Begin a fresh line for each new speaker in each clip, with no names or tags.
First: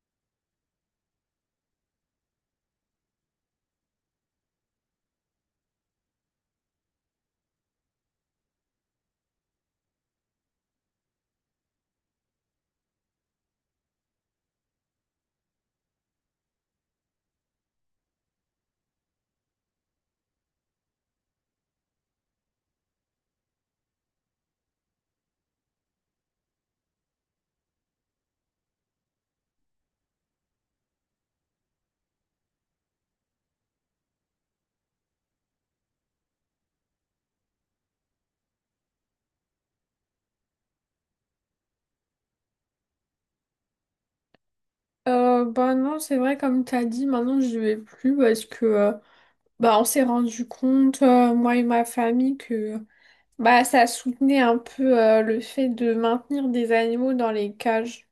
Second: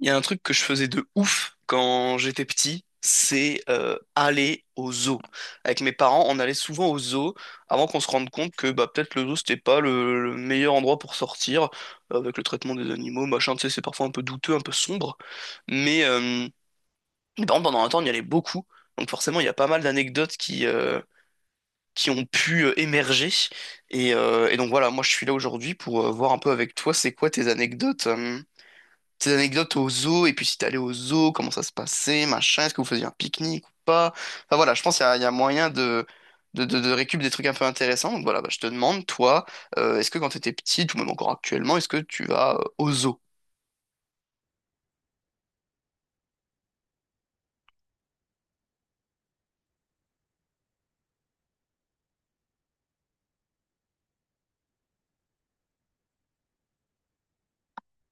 Il y a un truc que je faisais de ouf quand j'étais petit, c'est aller au zoo. Avec mes parents, on allait souvent au zoo avant qu'on se rende compte que bah, peut-être le zoo, c'était pas le meilleur endroit pour sortir, avec le traitement des animaux, machin, tu sais, c'est parfois un peu douteux, un peu sombre. Mais euh, mais par contre, pendant un temps, on y allait beaucoup. Donc forcément, il y a pas mal d'anecdotes qui ont pu émerger. Et donc voilà, moi, je suis là aujourd'hui pour voir un peu avec toi, c'est quoi tes anecdotes, tes anecdotes au zoo, et puis si t'es allé au zoo, comment ça se passait, machin, est-ce que vous faisiez un pique-nique ou pas? Enfin voilà, je pense qu'il y a moyen de récup des trucs un peu intéressants. Donc voilà, bah, je te demande, toi, est-ce que quand t'étais petite, ou même encore actuellement, est-ce que tu vas au zoo?
Bah non, c'est vrai, comme t'as dit, maintenant je vais plus parce que bah, on s'est rendu compte, moi et ma famille, que bah, ça soutenait un peu le fait de maintenir des animaux dans les cages.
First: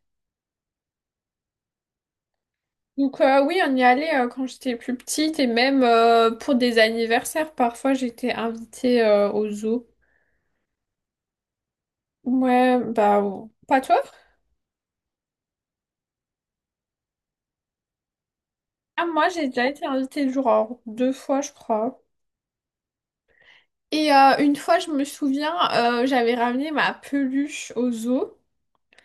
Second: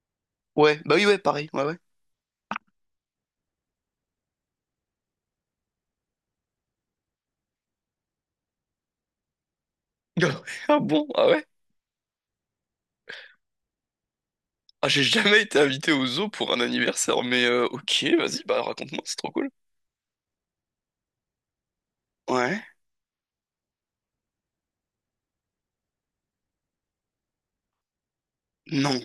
Ouais, bah oui, ouais, pareil, ouais, ouais.
Donc oui, on y allait quand j'étais plus petite et même pour des anniversaires, parfois j'étais invitée au zoo.
Ah bon? Ah ouais?
Ouais, bah bon. Pas toi?
Ah, j'ai jamais été invité au zoo pour un anniversaire, mais ok, vas-y, bah raconte-moi,
Ah,
c'est
moi
trop cool.
j'ai déjà été invitée genre deux fois, je crois.
Ouais,
Une fois, je me souviens, j'avais ramené ma peluche au zoo.
non,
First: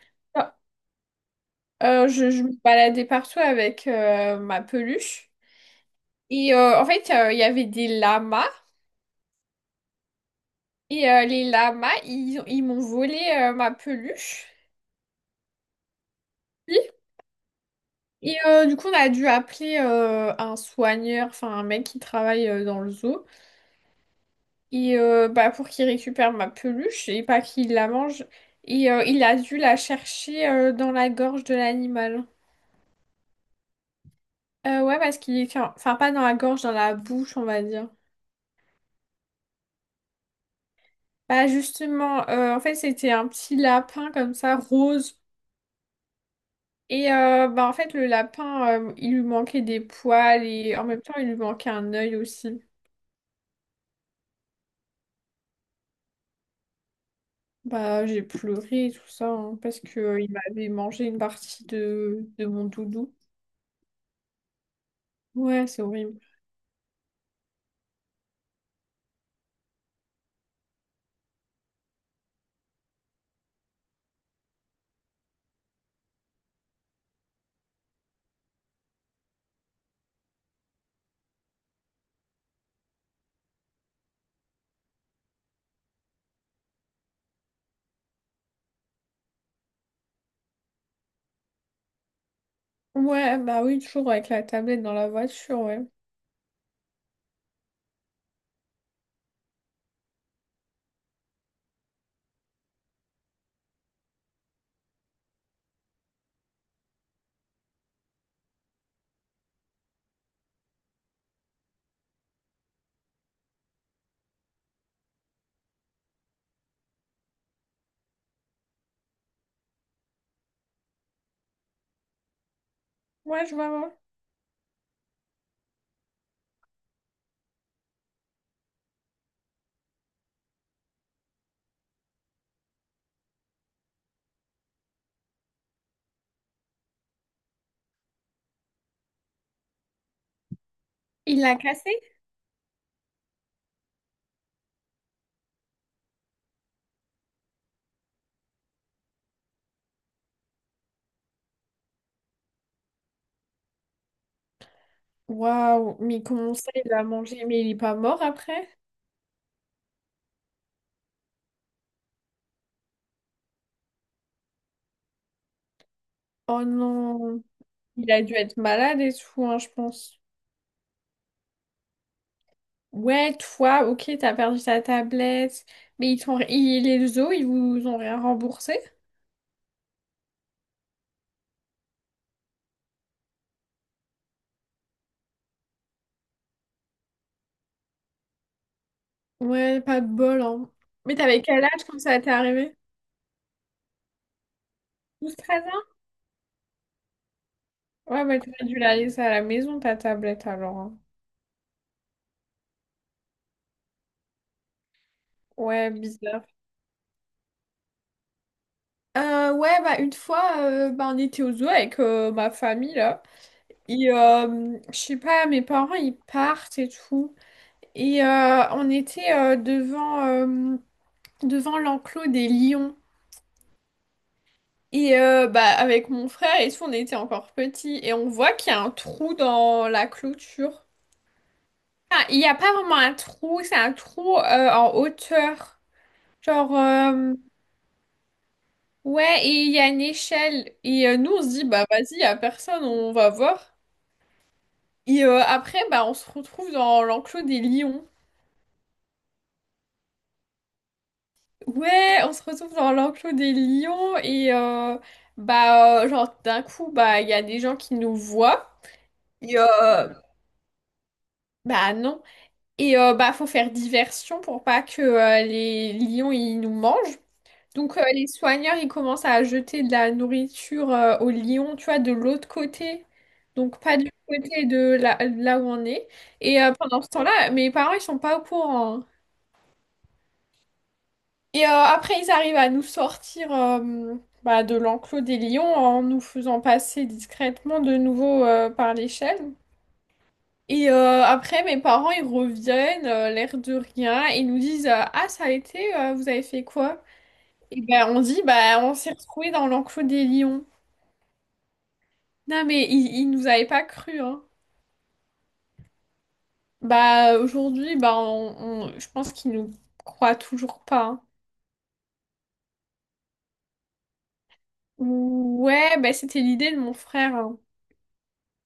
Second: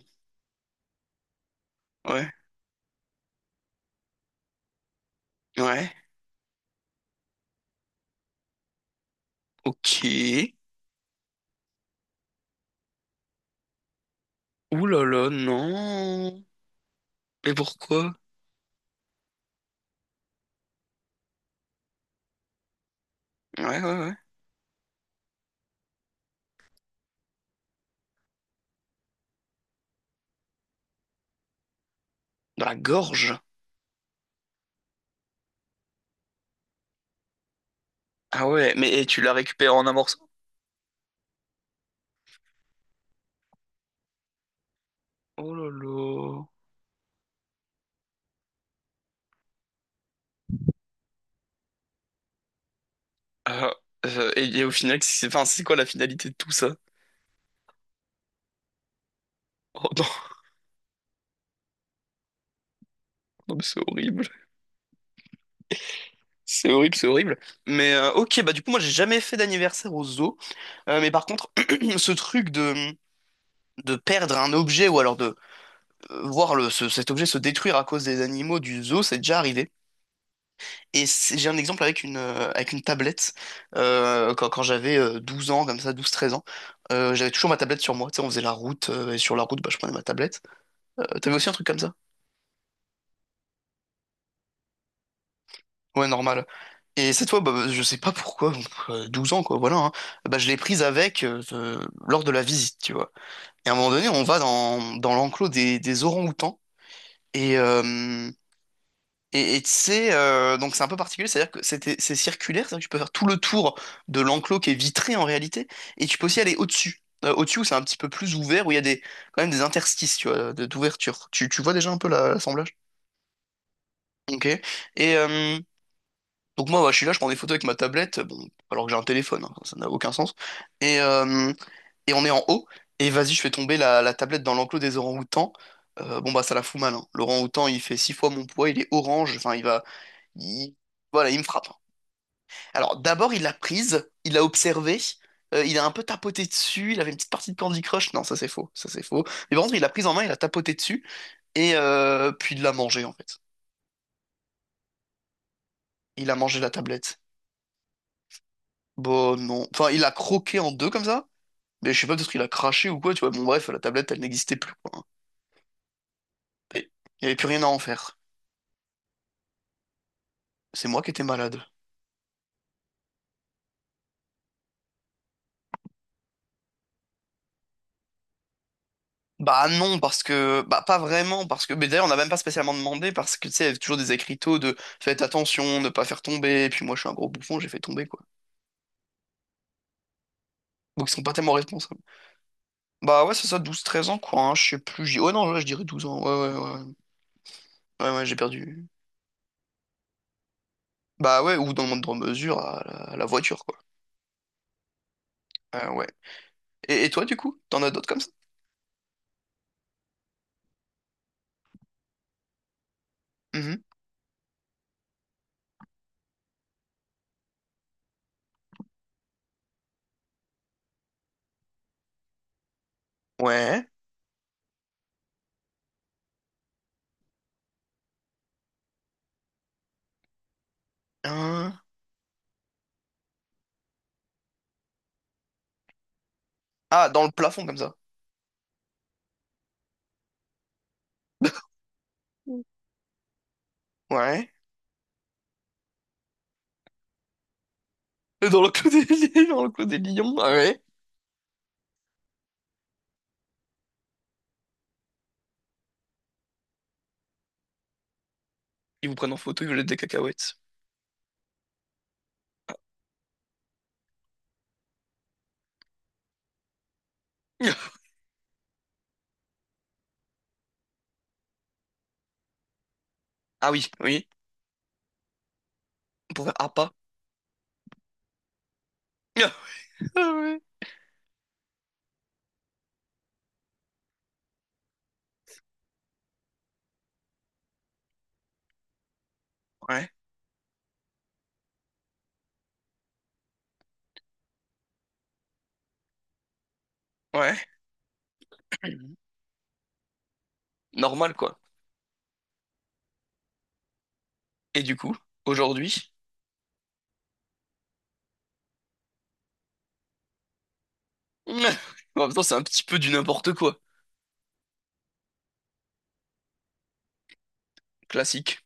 ouais,
Je me baladais partout avec ma peluche.
ouais,
En fait, il y avait des lamas.
ok.
Les lamas, ils m'ont volé ma peluche.
Ouh là là, non.
Oui.
Mais pourquoi?
Du coup, on a dû appeler un soigneur, enfin un mec qui travaille dans le zoo.
Ouais, ouais, ouais.
Bah, pour qu'il récupère ma peluche et pas qu'il la mange. Il a dû la chercher dans la gorge de l'animal.
Dans la gorge?
Ouais, parce qu'il est... Enfin, pas dans la gorge, dans la bouche, on va dire.
Ah ouais, mais et tu l'as récupéré en un morceau?
Bah justement, en fait, c'était un petit lapin comme ça, rose.
Oh là là.
Bah en fait, le lapin, il lui manquait des poils et en même temps, il lui manquait un œil aussi.
Ah, et au final, c'est enfin, c'est quoi la finalité de tout ça?
Bah j'ai pleuré et tout ça, hein, parce
Oh
que
non,
euh, il m'avait mangé une partie de mon doudou.
non mais c'est horrible.
Ouais, c'est horrible.
C'est horrible, c'est horrible. Mais ok, bah du coup, moi j'ai jamais fait d'anniversaire au zoo. Mais par contre, ce truc de perdre un objet ou alors de voir cet objet se détruire à cause des animaux du zoo, c'est déjà arrivé. Et c'est- j'ai un exemple avec une tablette. Quand j'avais 12 ans, comme ça, douze treize ans, j'avais toujours ma tablette sur moi. Tu sais, on faisait la route, et sur la route, bah, je prenais ma tablette. T'avais aussi un truc comme ça?
Ouais, bah oui, toujours avec la tablette dans la voiture, ouais.
Ouais, normal. Et cette fois, bah, bah, je sais pas pourquoi, bon, 12 ans, quoi, voilà, hein, bah, je l'ai prise avec lors de la visite, tu vois. Et à un moment donné, on va dans l'enclos des orang-outans. Et, euh, et tu Donc c'est un peu particulier, c'est-à-dire que c'était, c'est circulaire, c'est-à-dire que tu peux faire tout le tour de l'enclos qui est vitré en réalité, et tu peux aussi aller au-dessus. Au-dessus où c'est un petit peu plus ouvert, où il y a des, quand même des interstices, tu vois, d'ouverture. Tu vois déjà un peu l'assemblage?
Ouais, je vois, ouais.
Ok. Et donc moi, bah, je suis là, je prends des photos avec ma tablette, bon, alors que j'ai un téléphone, hein, ça n'a aucun sens. Et, euh, et on est en haut, et vas-y, je fais tomber la tablette dans l'enclos des orang-outans. Bon bah ça la fout mal, hein. L'orang-outan il fait 6 fois mon poids, il est orange, enfin il va, il- voilà, il
Il
me
l'a
frappe.
cassé?
Alors, d'abord, il l'a prise, il l'a observée, il a un peu tapoté dessus, il avait une petite partie de Candy Crush. Non, ça c'est faux, ça c'est faux. Mais par contre, il l'a prise en main, il a tapoté dessus, puis il l'a mangé en fait.
Waouh, mais
Il a
comment
mangé la
ça, il l'a
tablette.
mangé? Mais il est pas mort après?
Bon, non. Enfin, il l'a croqué en deux comme ça, mais je sais pas, peut-être qu'il a craché ou quoi, tu vois. Bon, bref, la tablette, elle n'existait plus, quoi.
Oh
Et il n'y avait
non,
plus rien à en
il
faire.
a dû être malade et tout, hein, je pense.
C'est moi qui étais malade.
Ouais, toi, ok, t'as perdu ta tablette, mais ils les os, ils vous ont rien remboursé?
Bah non, parce que... Bah pas vraiment, parce que... Mais d'ailleurs, on n'a même pas spécialement demandé, parce que, tu sais, il y avait toujours des écriteaux de «faites attention, ne pas faire tomber», et puis moi, je suis un gros bouffon, j'ai fait tomber, quoi.
Ouais, pas de bol, hein.
Donc ils
Mais
sont pas
t'avais
tellement
quel âge quand
responsables.
ça t'est arrivé?
Bah ouais, c'est ça, douze treize ans, quoi, hein, je sais plus... Oh
Douze,
non, ouais,
treize
je dirais
ans?
12 ans, ouais, ouais, ouais. Ouais, ouais,
Ouais,
j'ai
bah t'aurais dû
perdu.
la laisser à la maison, ta tablette, alors, hein.
Bah ouais, ou dans le moindre mesure, à la voiture, quoi.
Ouais,
Ouais.
bizarre.
Et toi, du coup, t'en as d'autres comme ça?
Ouais, bah une fois, bah, on était au zoo avec ma famille, là.
Mhm.
Je sais pas, mes parents, ils partent et tout. On était devant l'enclos des lions.
Ouais.
Bah, avec mon frère et tout, on était encore petits. Et on voit qu'il y a un trou dans la clôture.
Hein.
Ah, il n'y a pas vraiment un trou, c'est un trou en hauteur. Genre,
Ah, dans le
euh,
plafond, comme ça.
ouais, et il y a une échelle. Nous, on se dit, bah vas-y, il n'y a
Mm.
personne, on va voir.
Ouais.
Après, bah, on se retrouve dans l'enclos des lions.
Et Dans le clos des, dans le clos des lions, ah ouais.
Ouais, on se retrouve dans l'enclos des lions et bah genre d'un coup bah il y a des gens qui nous voient
Ils vous prennent en
et
photo, ils vous jettent des
euh,
cacahuètes.
bah non et bah faut faire diversion pour pas que les lions ils nous mangent. Donc les soigneurs ils commencent à jeter de la nourriture aux lions, tu vois, de l'autre côté.
Ah
Donc
oui,
pas du
oui.
côté de là, là où on est.
On pouvait ah pas.
Pendant ce temps-là, mes parents ils sont pas au courant, hein.
Ah ouais.
Après, ils arrivent à nous sortir bah, de l'enclos des lions en nous faisant passer discrètement de nouveau par l'échelle.
Ouais,
Après, mes parents, ils reviennent, l'air de rien, et ils nous disent ah, ça a été, vous avez fait quoi?
ouais.
Et ben, on dit bah, on s'est retrouvés dans l'enclos des lions.
Normal, quoi.
Non, mais ils nous avaient pas cru, hein.
Et du coup, aujourd'hui,
Bah, aujourd'hui, bah, je pense qu'ils nous croient toujours pas, hein.
en même temps, c'est un petit peu du n'importe quoi.
Ouais, bah, c'était l'idée de mon frère, hein.
Classique.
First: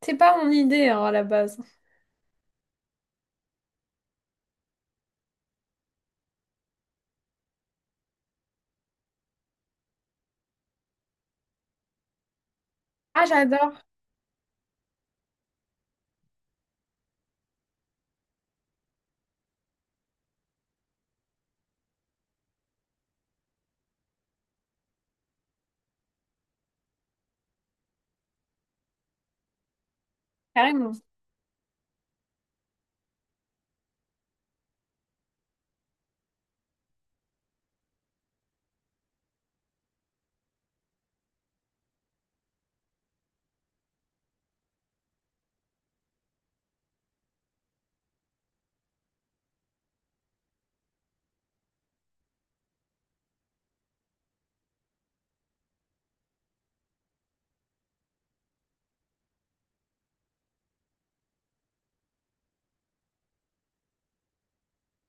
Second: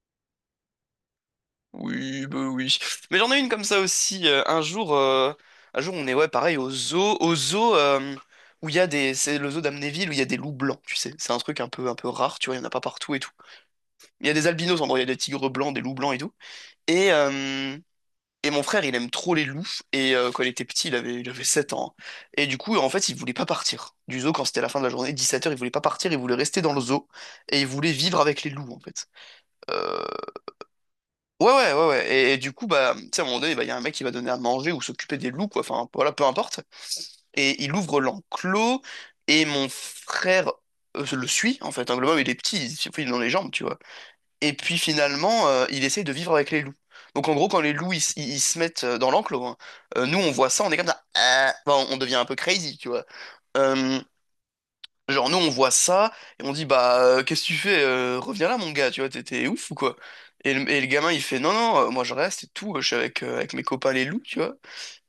C'était pas mon idée, hein, à la base.
Oui, bah oui. Mais j'en ai une comme ça aussi. Un jour, on est, ouais, pareil, au zoo, où il y a des, c'est le zoo d'Amnéville où il y a des loups blancs, tu sais. C'est un truc un peu, rare, tu vois, il y en a pas partout et
Ah,
tout.
j'adore,
Il y a des albinos, en gros, il y a des tigres blancs, des loups blancs et tout. Et, euh, Et mon frère, il aime trop les loups. Quand il était petit, il avait 7 ans. Et du coup, en fait, il voulait pas partir du zoo quand c'était la fin de la journée, 17 heures. Il voulait pas partir, il voulait rester dans le zoo. Et il voulait vivre avec les loups, en fait. Euh,
carrément.
Ouais, ouais, ouais, ouais. Et du coup, bah, tu sais, à un moment donné, bah, il y a un mec qui va donner à manger ou s'occuper des loups, quoi. Enfin, voilà, peu importe. Et il ouvre l'enclos. Et mon frère le suit, en fait. Hein, le moment il est petit, il est dans les jambes, tu vois. Et puis finalement, il essaye de vivre avec les loups. Donc en gros, quand les loups ils se mettent dans l'enclos, hein, nous on voit ça, on est comme ça, ah. Enfin, on devient un peu crazy, tu vois. Euh, genre nous on voit ça et on dit bah qu'est-ce que tu fais, reviens là mon gars, tu vois, t'es ouf ou quoi? Et le gamin il fait non non, moi je reste et tout, je suis avec avec mes copains les loups, tu vois.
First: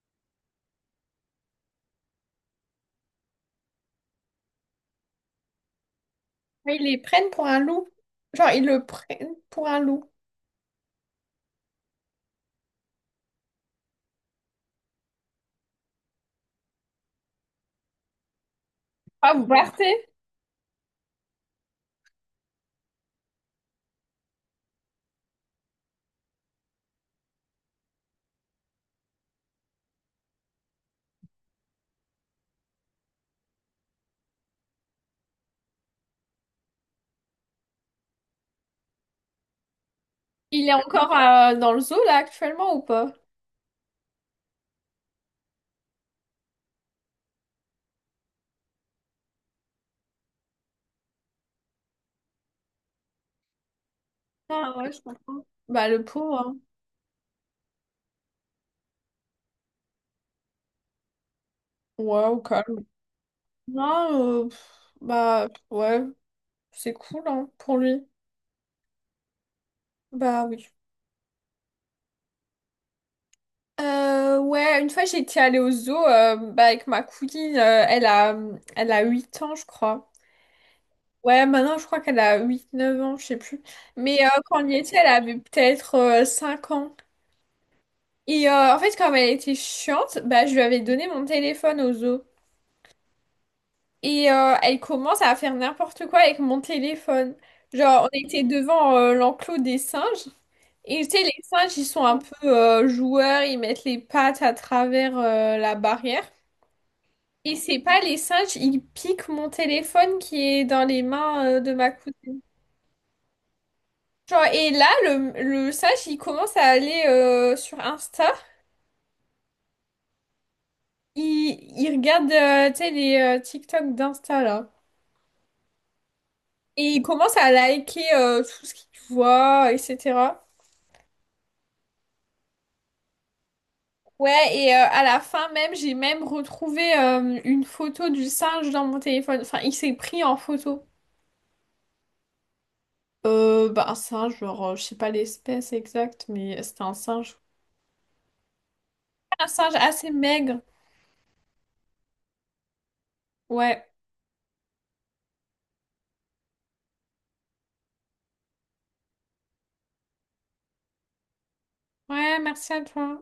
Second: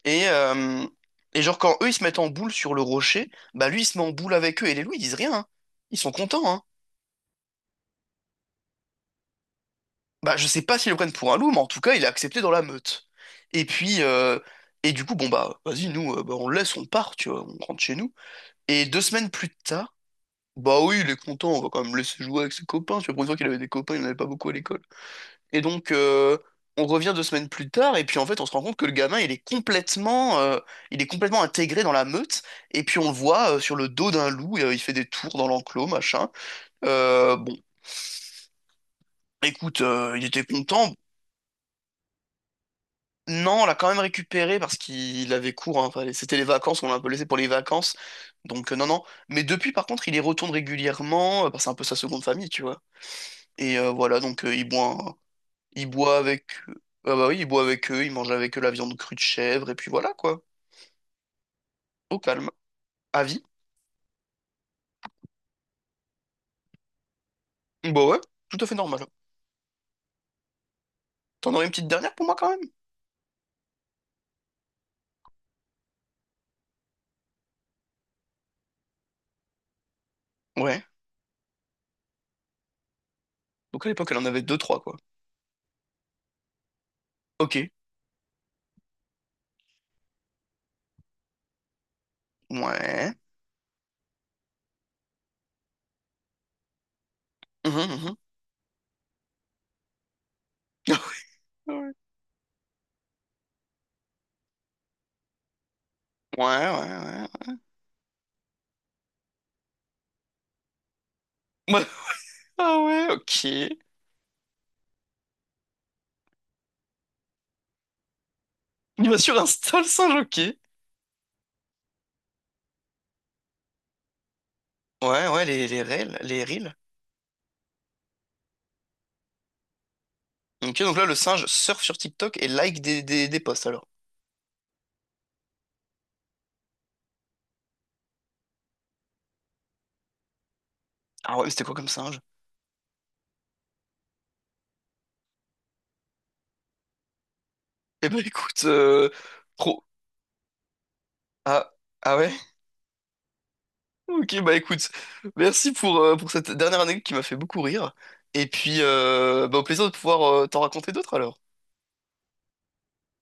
Et euh, et genre quand eux ils se mettent en boule sur le rocher, bah lui il se met en boule avec eux et les loups ils disent rien, hein. Ils sont contents, hein.
Mais ils les prennent pour un loup. Genre, ils le prennent pour un loup.
Bah, je sais pas s'ils le prennent pour un loup, mais en tout cas, il est accepté dans la meute. Et puis, du coup, bon, bah, vas-y, nous, bah, on le laisse, on part, tu vois, on rentre chez nous. Et 2 semaines
Ah, vous
plus tard,
partez?
bah oui, il est content, on va quand même le laisser jouer avec ses copains, tu vois, pour une fois qu'il avait des copains, il n'en avait pas beaucoup à l'école. Et donc, on revient 2 semaines plus tard, et puis en fait, on se rend compte que le gamin, il est complètement intégré dans la meute, et puis on le voit sur le dos d'un loup, et, il fait des tours dans l'enclos, machin. Bon, écoute, il était
Il est
content.
encore dans le zoo, là, actuellement, ou pas?
Non, on l'a quand même récupéré parce qu'il avait cours. Hein. Enfin, c'était les vacances, on l'a un peu laissé pour les vacances. Donc non, non. Mais depuis, par contre, il y retourne régulièrement, parce que c'est un peu sa seconde famille, tu vois. Et voilà, donc il
Ah,
boit,
ouais, je comprends.
il
Bah, le
boit
pauvre,
avec,
hein.
ah bah oui, il boit avec eux, il mange avec eux la viande crue de chèvre et puis voilà quoi. Au
Ouais, au
calme,
calme.
à vie.
Non, pff, bah, pff, ouais, c'est cool, hein, pour lui.
Bah ouais, tout à fait normal.
Bah, oui.
T'en aurais une petite dernière pour moi quand même?
Ouais, une fois, j'étais allée au zoo bah, avec ma cousine. Elle a 8 ans, je crois.
Ouais.
Ouais, maintenant, je crois qu'elle a huit neuf ans, je sais plus.
Donc à l'époque, elle
Mais
en avait deux,
quand on y
trois quoi.
était, elle avait peut-être 5 ans.
Ok.
En fait, comme elle était chiante, bah, je lui avais donné mon téléphone au zoo.
Ouais.
Elle commence à faire n'importe quoi avec mon téléphone.
Mhm,
Genre,
mhm.
on était devant l'enclos des singes. Et tu sais, les singes, ils sont un peu joueurs, ils mettent les pattes à travers la barrière.
Ouais, ouais,
Et c'est pas les singes, ils piquent mon téléphone qui est dans les mains de
ouais.
ma cousine.
Ah ouais, ok.
Genre, et là, le singe, il commence à aller sur Insta.
Il va sur Insta, le singe, ok.
Il regarde, tu sais, les TikTok d'Insta, là.
Ouais, ouais, les reels.
Et il commence à liker tout ce qu'il voit, etc.
Ok, donc là, le singe surfe sur TikTok et like des posts, alors.
Ouais, et à la fin même, j'ai même retrouvé une photo du singe dans mon téléphone. Enfin, il s'est pris en photo.
Ah ouais, mais c'était quoi comme singe?
Bah, un singe, genre, je sais pas l'espèce exacte, mais c'était un singe.
Eh ben, écoute,
Un singe
trop...
assez maigre.
Ah, ah ouais?
Ouais.
Ok, bah écoute, merci pour cette dernière anecdote qui m'a fait beaucoup rire. Et puis, bah, au plaisir de pouvoir t'en raconter d'autres, alors.
Ouais, merci à toi.